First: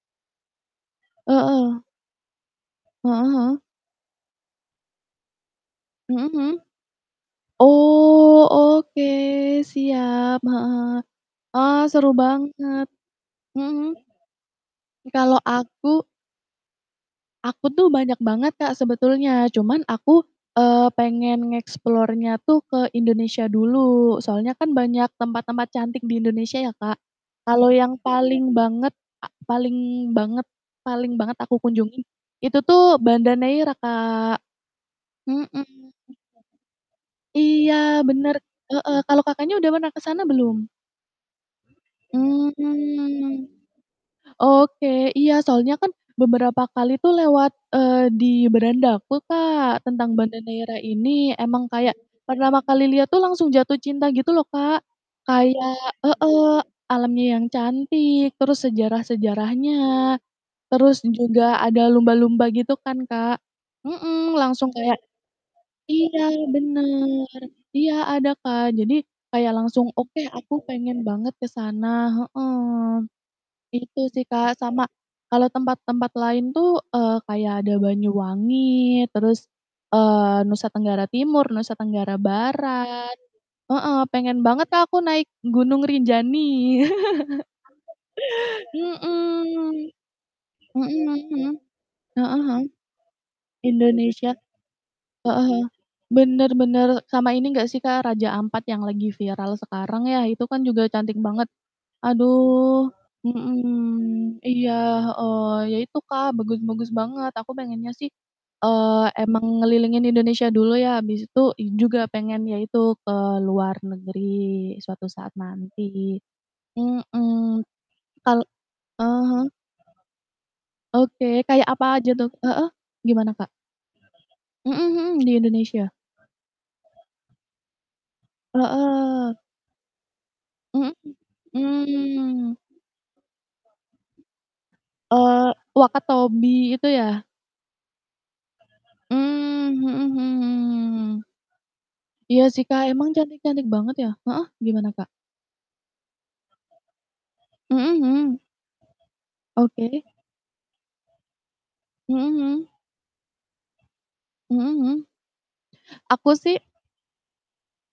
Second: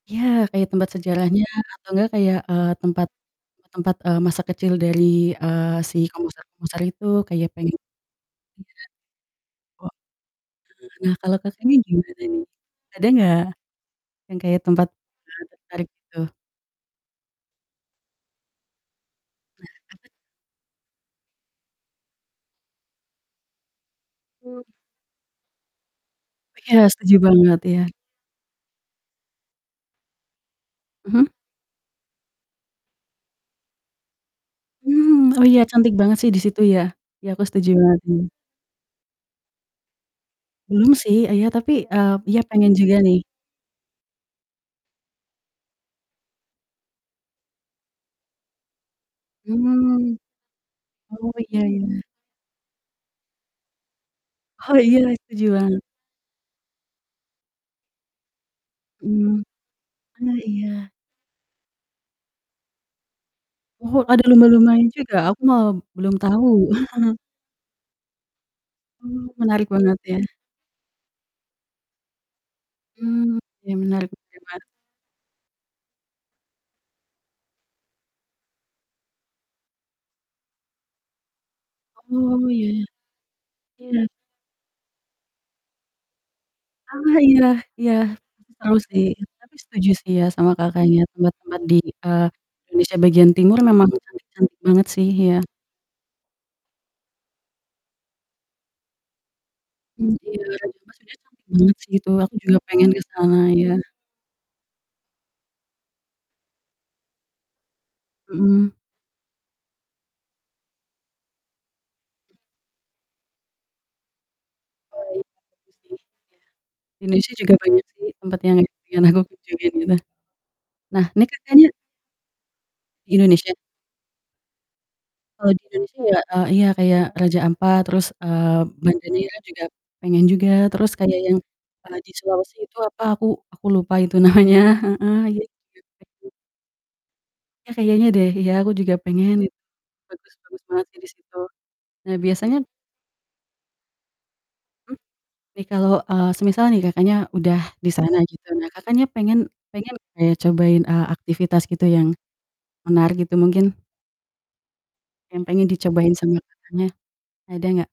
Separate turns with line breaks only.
Iya, kayak tempat sejarahnya
Heeh.
atau nggak kayak, eee, tempat
Heeh heeh.
tempat, eee, masa kecil dari, eee, si
Mhm mhm.
komposer-komposer itu kayak pengen
Oh, oke.
iya, wa
Siap.
Heeh,
Heeh,
nah, kalo Kakaknya,
ah,
gimana
seru
nih?
banget.
Ada nggak
Mhm mhm.
yang kayak tempat
I kalau
Kakak tertarik,
aku
gitu?
aku tuh banyak banget, Kak, sebetulnya,
Nah,
cuman
apa t
aku, eee, pengen nge-explore-nya tuh ke Indonesia dulu, soalnya
Aku
kan banyak tempat-tempat cantik di Indonesia ya,
Iya,
Kak,
setuju banget,
kalau
iya.
yang paling banget, a paling banget paling
Mhm.
banget aku kunjungi itu tuh Banda Neira, Kak,
Oh, iya,
mhm.
cantik banget sih di situ ya, aku setuju banget,
Iya,
mmm.
bener, heeh, kalau Kakaknya udah pernah ke sana belum?
Belum sih, ah, ya, tapi, eee, iya, pengen juga nih.
Mmm. Oke, iya, soalnya kan beberapa kali tuh lewat, eee, di beranda aku, Kak, tentang
Mmm,
Banda Neira
oh,
ini,
iya
emang kayak
iya.
pertama kali lihat tuh, langsung jatuh cinta, gitu loh,
Oh,
Kak,
iya, setuju
kayak
banget.
heeh, alamnya yang cantik, terus
Mmm,
sejarah-sejarahnya,
ah, iya.
terus juga ada lumba-lumba, gitu kan, Kak,
Oh, ada
mhm, langsung
lumba-lumbanya
kayak
juga, aku malah belum
iya,
tahu.
bener, iya, ada, Kak. Jadi
Oh,
kayak
menarik
langsung,
banget, ya?
"Oke, aku pengen banget ke sana," heeh,
Mmm, ya, menarik
itu sih, Kak,
[unintelligible]
sama kalau tempat-tempat lain tuh, eee, kayak ada Banyuwangi, terus, eee, Nusa Tenggara Timur, Nusa Tenggara
Oh, ya.
Barat. Heeh,
Iya.
pengen banget Kak, aku naik Gunung Rinjani.
Ah, iya iya. Itu seru sih, Tapi setuju
Mhm.
sih ya, sama
Mhm
kakaknya
mhm mhm.
tempat-tempat di, eee,
Heeh heeh.
Indonesia bagian timur memang
Indonesia. Heeh heeh.
cantik-cantik banget sih, iya.
bener bener, sama ini enggak sih, Kak, Raja Ampat, yang lagi viral sekarang
Mmm,
ya,
iya,
itu kan
Raja Ampat
juga
maksudnya,
cantik
cantik
banget,
banget sih itu. Aku juga
aduh.
pengen ke sana, iya.
Mhm. Iya. Heeh, ya itu, Kak, bagus-bagus banget, Aku pengennya sih,
Mhm.
eee, emang ngelilingin Indonesia dulu ya, abis itu juga pengen ya itu ke luar negeri,
Oh,
suatu
iya,
saat
bagus sih,
nanti.
iya. Indonesia juga
Mhm.
banyak sih
Kal
tempat yang pengen aku
heeh heeh?
kunjungin gitu. Nah ini
Oke, kayak
Kakaknya
apa aja tuh heeh, gimana, Kak?
Indonesia?
Mhm mhm, di
Kalo di
Indonesia.
Indonesia ya, eee, iya, kayak Raja Ampat, terus, eee, Banda
Heeh.
Neira juga pengen juga, terus
Mhm,
kayak yang, eee, di Sulawesi
mmm.
itu apa, aku aku lupa itu namanya, heeh.
Eee,
[unintelligible]
Wakatobi itu, ya?
Iya, kayaknya deh, iya, aku juga pengen gitu,
Mmm, mhm mhm
bagus-bagus banget
mhm
sih di
mhm.
situ. Nah,
Iya,
biasanya
sih, Kak, emang cantik-cantik banget, ya heeh, gimana,
Mmm.
Kak?
Nih, kalo, eee, semisal nih, Kakaknya udah di
Mhm
sana
mhm.
gitu, nah, Kakaknya pengen
Oke.
pengen kayak cobain, eee, aktivitas gitu, yang
Mhm mhm.
menarik, gitu, mungkin?
Mhm mhm.
Yang pengen dicobain
Aku
sama
sih
Kakaknya, ada nggak?